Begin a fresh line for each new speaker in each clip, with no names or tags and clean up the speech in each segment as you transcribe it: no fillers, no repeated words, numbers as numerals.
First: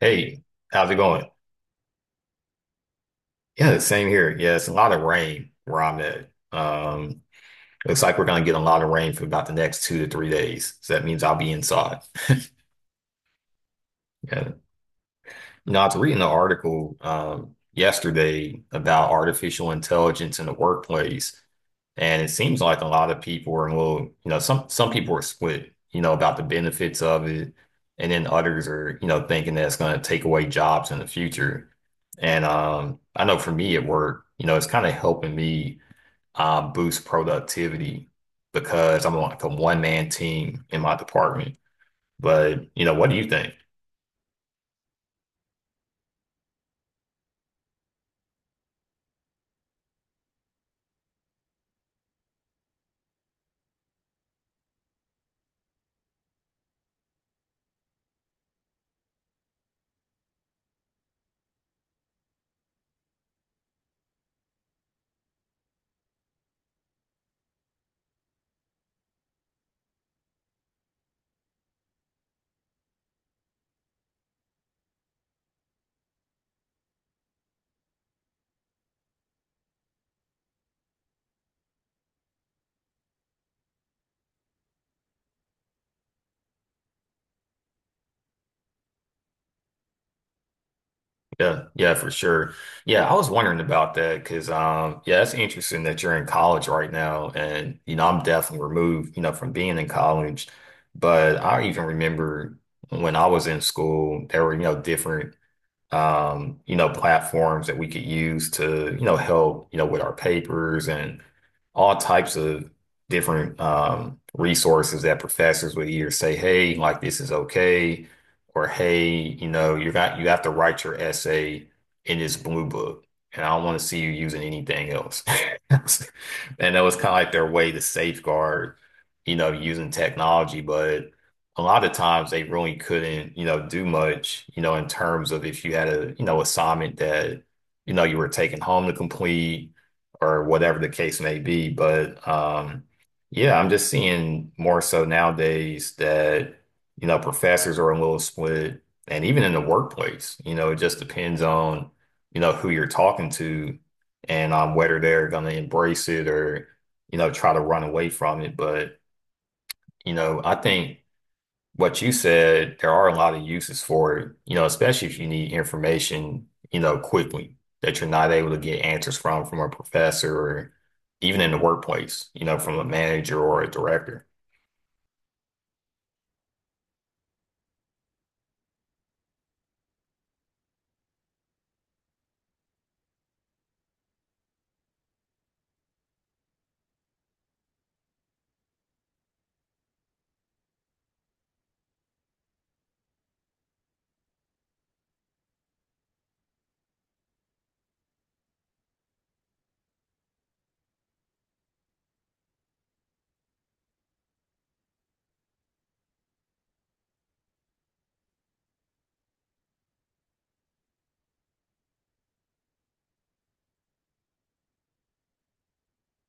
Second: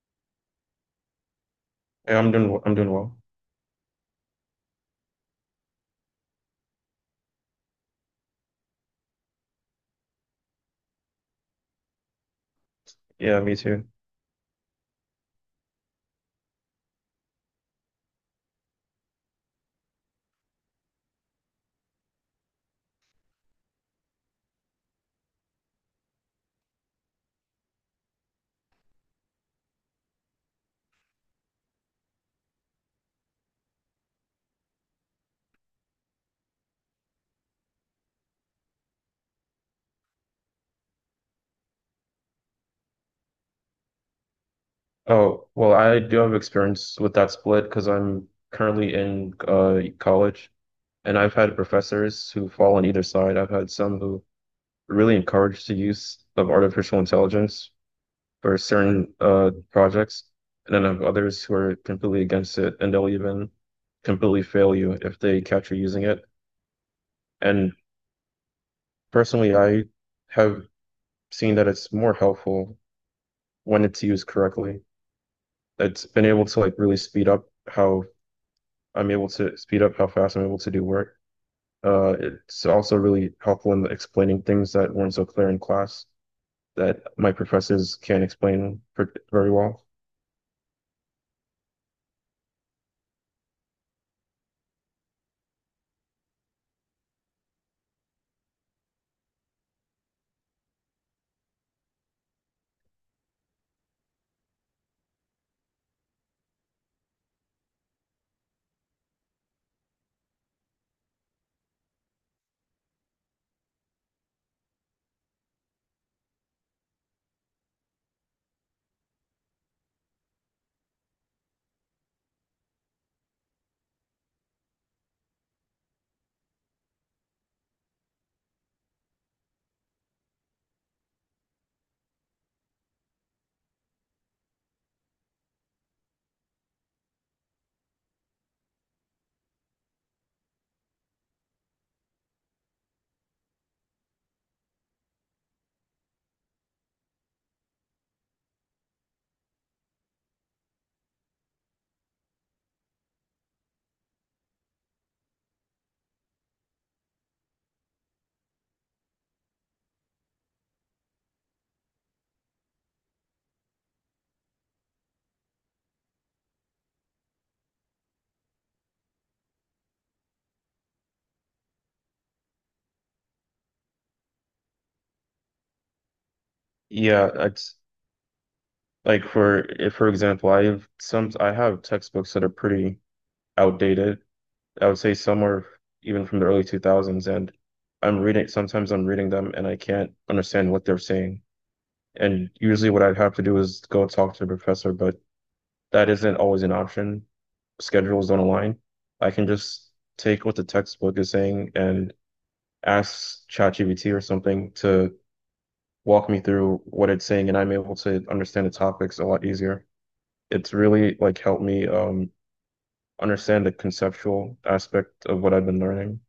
Hey, how's it going?
Yeah, I'm doing well.
Yeah, the same here. Yeah, it's a lot of rain where I'm at. Looks like we're gonna get a lot of rain for about the next 2 to 3 days. So that means I'll be inside.
Yeah, me too.
Yeah. No, I was reading an article yesterday about artificial intelligence in the workplace, and it seems like a lot of people are a little, you know, some people are split, you know, about the benefits of it, and then others are, you know, thinking that it's going to take away jobs in the future. And I know for me at work, you know, it's kind of helping me boost productivity because I'm like a one man team in my department. But you know, what do you think?
Oh, well, I do have experience with that split because I'm currently in college, and I've had professors who fall on either side. I've had some who really encourage the use of artificial intelligence for certain projects, and then I have others who are completely against it, and they'll even completely fail you if they catch you using it. And personally, I have seen that it's more helpful when it's used correctly. It's been able to like really speed up how I'm able to speed up how fast I'm able to do work. It's also really helpful in explaining things that weren't so clear in class that my professors can't explain per very well.
Yeah, yeah, for sure. Yeah, I was wondering about that because, yeah, it's interesting that you're in college right now, and you know, I'm definitely removed, you know, from being in college. But I even remember when I was in school, there were, you know, different you know, platforms that we could use to, you know, help, you know, with our papers and all types of different resources that professors would either say, hey, like this is okay, or hey, you know, you have to write your essay in this blue book. And I don't want to see you using anything else. And that was kind of like their way to safeguard, you know, using technology. But a lot of times they really couldn't, you know, do much, you know, in terms of if you had a, you know, assignment that, you know, you were taking home to complete or whatever the case may be. But yeah, I'm just seeing more so nowadays that, you know, professors are a little split, and even in the workplace, you know, it just depends on, you know, who you're talking to and on whether they're going to embrace it or, you know, try to run away from it. But, you know, I think what you said, there are a lot of uses for it, you know, especially if you need information, you know, quickly that you're not able to get answers from a professor or even in the workplace, you know, from a manager or a director.
Yeah, it's like for if for example, I have textbooks that are pretty outdated. I would say some are even from the early 2000s, and I'm reading sometimes I'm reading them and I can't understand what they're saying. And usually what I'd have to do is go talk to the professor, but that isn't always an option. Schedules don't align. I can just take what the textbook is saying and ask ChatGPT or something to walk me through what it's saying, and I'm able to understand the topics a lot easier. It's really like helped me understand the conceptual aspect of what I've been learning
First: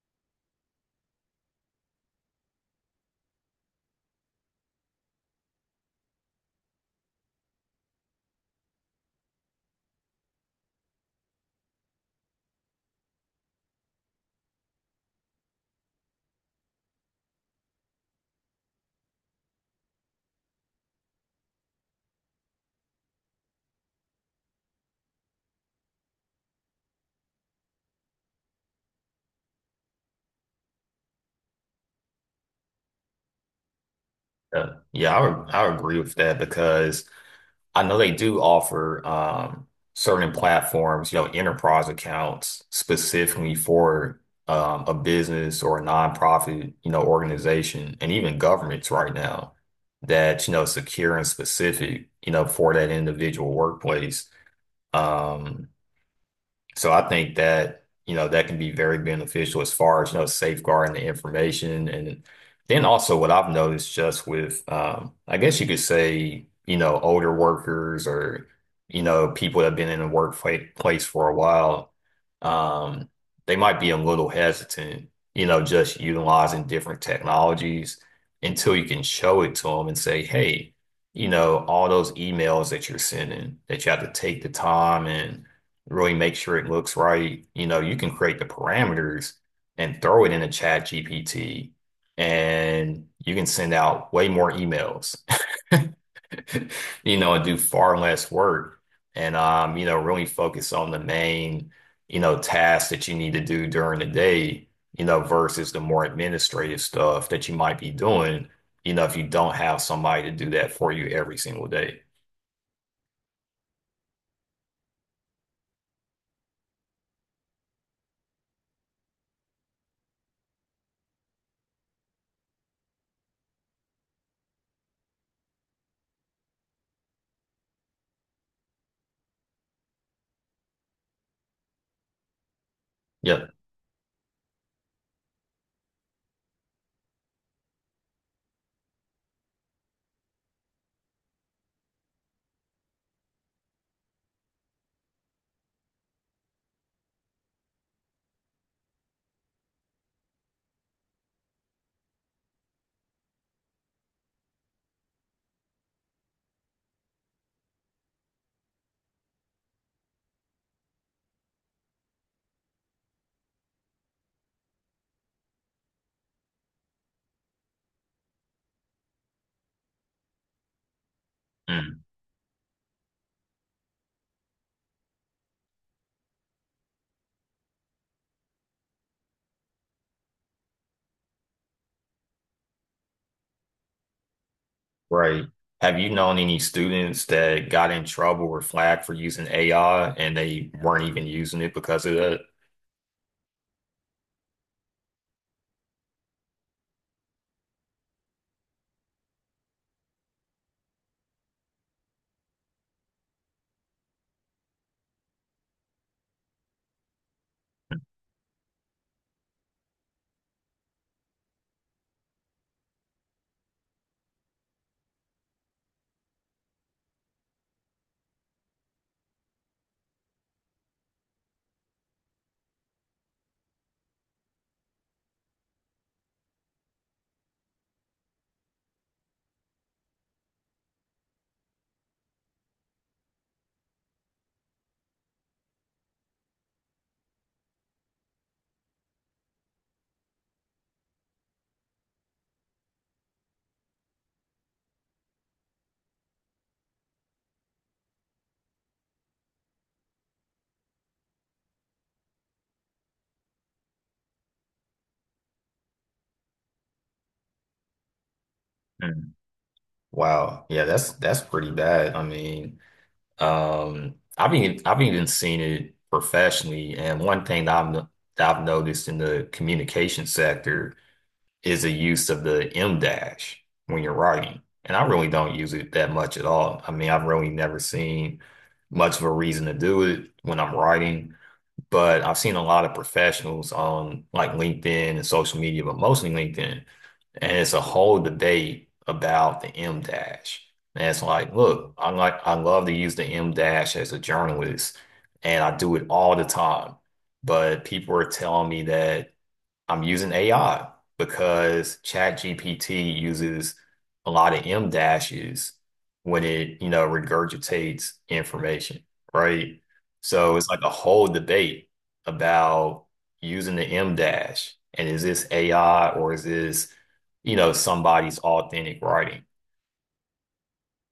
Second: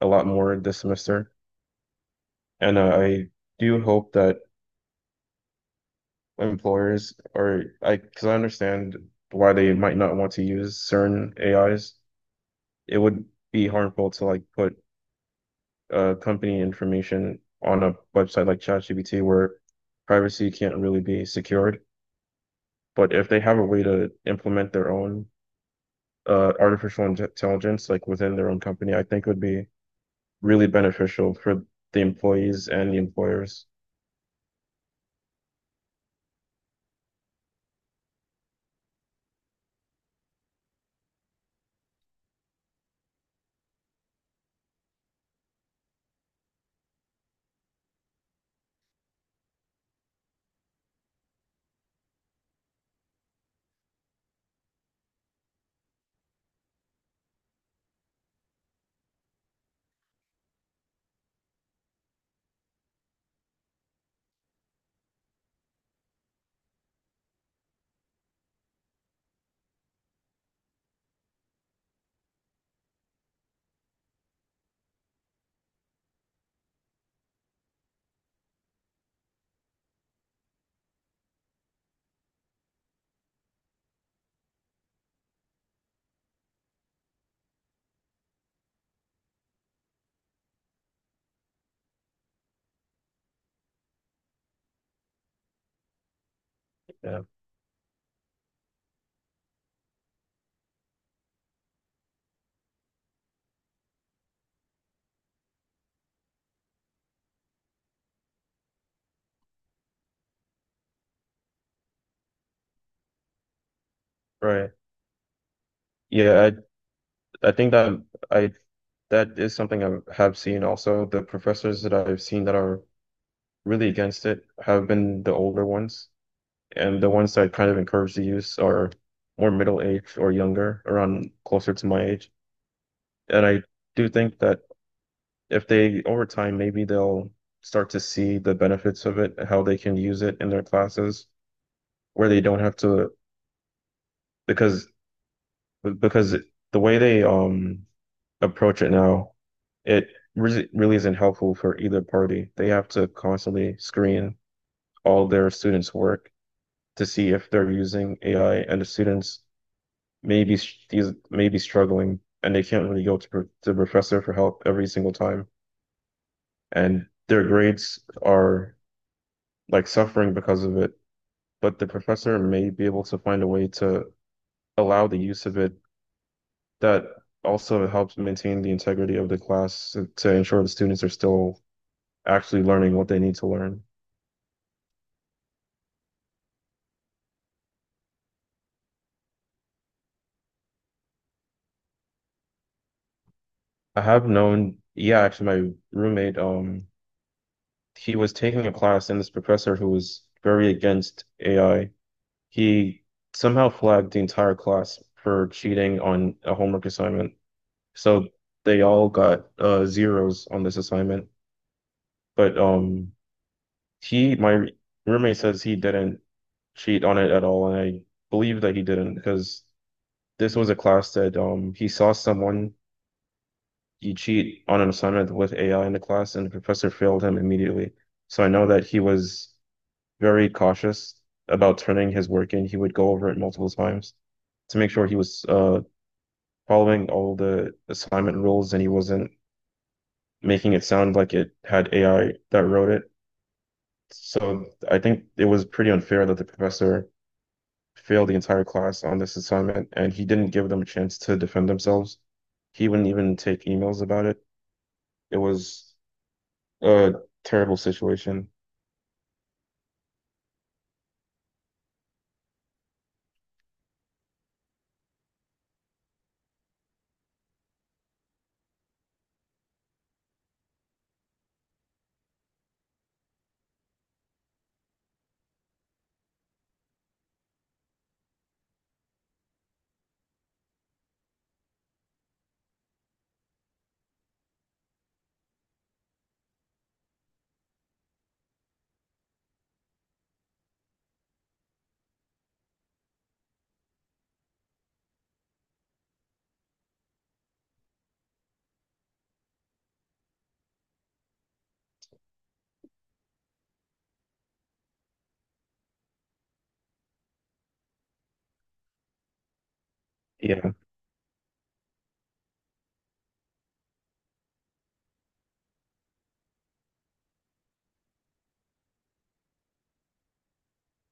a lot more this semester. And I do hope that because I understand why they might not want to use certain AIs. It would be harmful to like put company information on a website like ChatGPT where privacy can't really be secured. But if they have a way to implement their own artificial intelligence, like within their own company, I think it would be really beneficial for the employees and the employers.
Yeah, I would agree with that because I know they do offer certain platforms, you know, enterprise accounts specifically for a business or a nonprofit, you know, organization and even governments right now that, you know, secure and specific, you know, for that individual workplace. Um, so I think that, you know, that can be very beneficial as far as, you know, safeguarding the information. And then also what I've noticed just with, I guess you could say, you know, older workers or, you know, people that have been in the workplace for a while, um, they might be a little hesitant, you know, just utilizing different technologies until you can show it to them and say, hey, you know, all those emails that you're sending, that you have to take the time and really make sure it looks right. You know, you can create the parameters and throw it in a chat GPT, and you can send out way more emails, you
Yeah,
know, and do far less work and you know, really focus on the main, you know, tasks that you need to do during the day, you know, versus the more administrative stuff that you might be doing, you know, if you don't have somebody to do that for you every single day.
right. Yeah, I think I that is something I have seen also. The professors that I've seen that are really against it have been the older ones. And the ones that kind of encourage the use are more middle aged or younger, around closer to my age. And
Yep.
I do think that if they, over time, maybe they'll start to see the benefits of it, how they can use it in their classes, where they don't have to, because because the way they approach it now, it really isn't helpful for either party. They have to constantly screen all their students' work to see if they're using AI, and the students these may be struggling and they can't really go to professor for help every single time and their grades are like suffering because of it, but the
Mm.
professor may be able to find a way to allow the use of it that also helps maintain the integrity of the class to ensure the students are still actually learning what they need to learn.
Right. Have you known any students that got in trouble or flagged for using AI and they weren't even using it because of that?
I have known, yeah, actually my roommate, he was taking a class and this professor who was very against AI. He somehow flagged the entire class for cheating on a homework assignment. So they all got zeros on this assignment. But my roommate says he didn't cheat on it at all, and I believe that he didn't because this was a class that he saw someone you cheat on an assignment with AI in the class, and the professor failed him immediately. So I know that he was very cautious about turning his work in. He would go over it multiple times to make sure he was following all the assignment rules and he wasn't making it sound like it had AI that wrote it. So I think it was pretty unfair that the professor failed the entire class on this assignment and he didn't give them a chance to defend themselves. He wouldn't even take emails about it. It was a terrible situation.
Mm. Wow. Yeah, that's pretty bad. I mean, I've even seen it professionally, and one thing that I've no- that I've noticed in the communication sector is the use of the M dash when you're writing. And I really don't use it that much at all. I mean, I've really never seen much of a reason to do it when I'm writing, but I've seen a lot of professionals on like LinkedIn and social media, but mostly LinkedIn. And it's a whole debate about the M dash. And it's like, look, I love to use the M dash as a journalist, and I do it all the time. But people are telling me that I'm using AI because ChatGPT uses a lot of M dashes when it, you know, regurgitates information, right? So it's
Yeah.
like a whole debate about using the M dash, and is this AI or is this, you know, somebody's authentic writing?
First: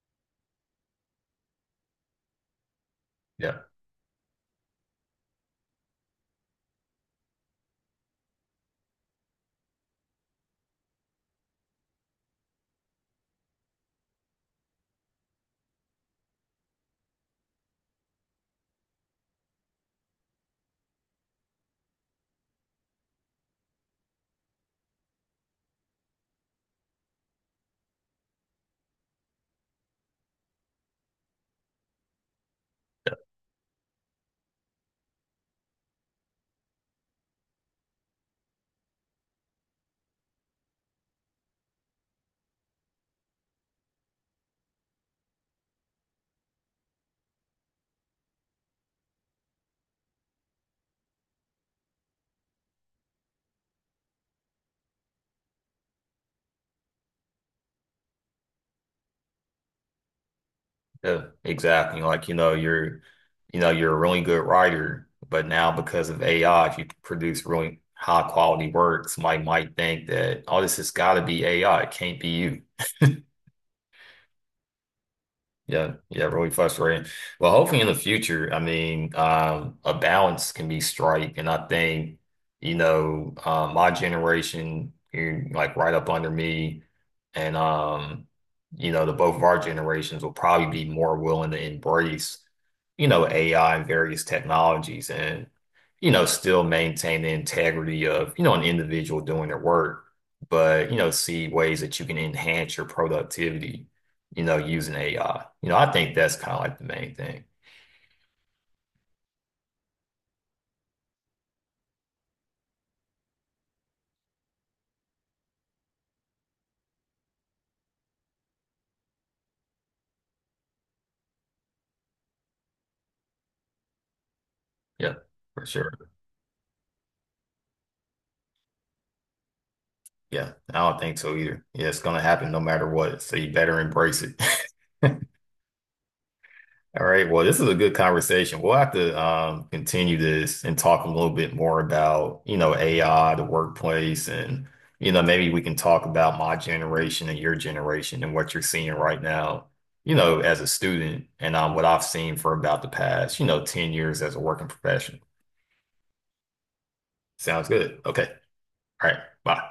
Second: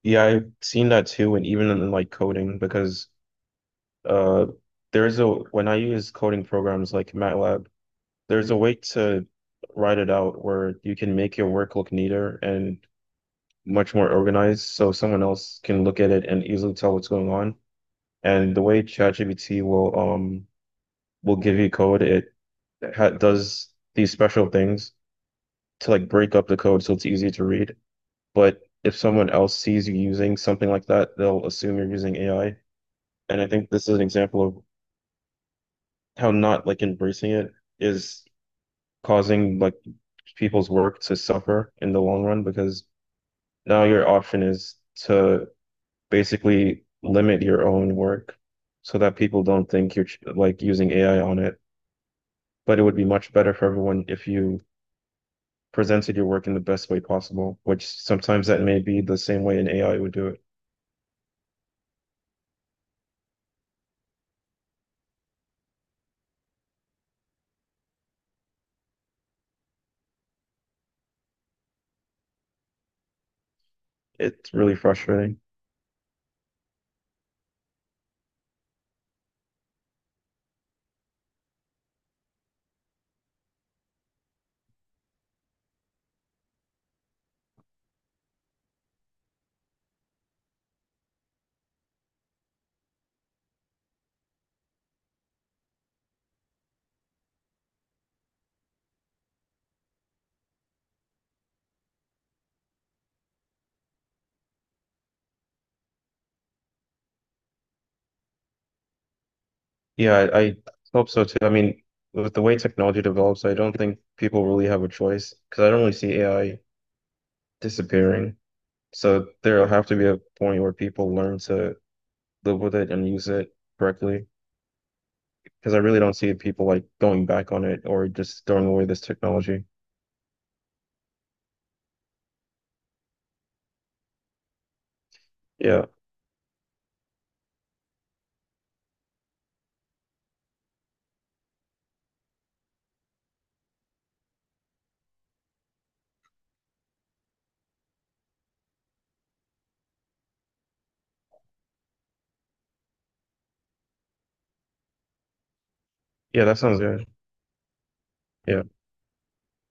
Yeah, I've seen that too, and even in like coding, because
Yeah.
uh there's a when I use coding programs like MATLAB, there's a way to write it out where you can make your work look neater and much more organized so someone else can look at it and easily tell what's going on. And the way ChatGPT will will give you code, it ha does these special things to like break up the code so it's easy to read. But if someone else sees you using something like that, they'll assume you're using AI. And I think this is an example of how not like embracing it is causing like people's work to suffer in the long run because now your option is to basically limit your own work so that people don't think you're like using AI on it. But it would be much better for everyone if you presented your work in the best way possible, which sometimes that may be the same way an AI would do it.
Yeah, exactly. You know, you're a really good writer, but now because of AI, if you produce really high quality work, somebody might think that, oh, this has got to be AI. It can't be you.
It's really frustrating.
Yeah, yeah, really frustrating. Well, hopefully in the future, I mean, a balance can be strike, and I think, you know, my generation, you're like right up under me, and you know, the both of our generations will probably be more willing to embrace, you know, AI and various technologies, and you know, still maintain the integrity of, you know, an individual doing their work, but you know, see ways that you can enhance your productivity you know, using AI. You know, I think that's kind of like the main thing.
Yeah, I hope so too. I mean, with the way technology develops, I don't think people really have a choice because I don't really see AI disappearing. So there'll have to be a point where people learn to live with it and use it correctly.
Yeah, for
Because I
sure.
really don't see people like going back on it or just throwing away this technology.
Yeah, I don't think so either. Yeah, it's gonna happen no matter what. So you better embrace it.
Yeah.
All right. Well, this is a good conversation. We'll have to continue this and talk a little bit more about, you know, AI, the workplace, and, you know, maybe we can talk about my generation and your generation and what you're seeing right now, you know, as a student and what I've seen for about the past, you know, 10 years as a working professional.
Yeah, that sounds good.
Sounds good. Okay.
Yeah.
All right. Bye.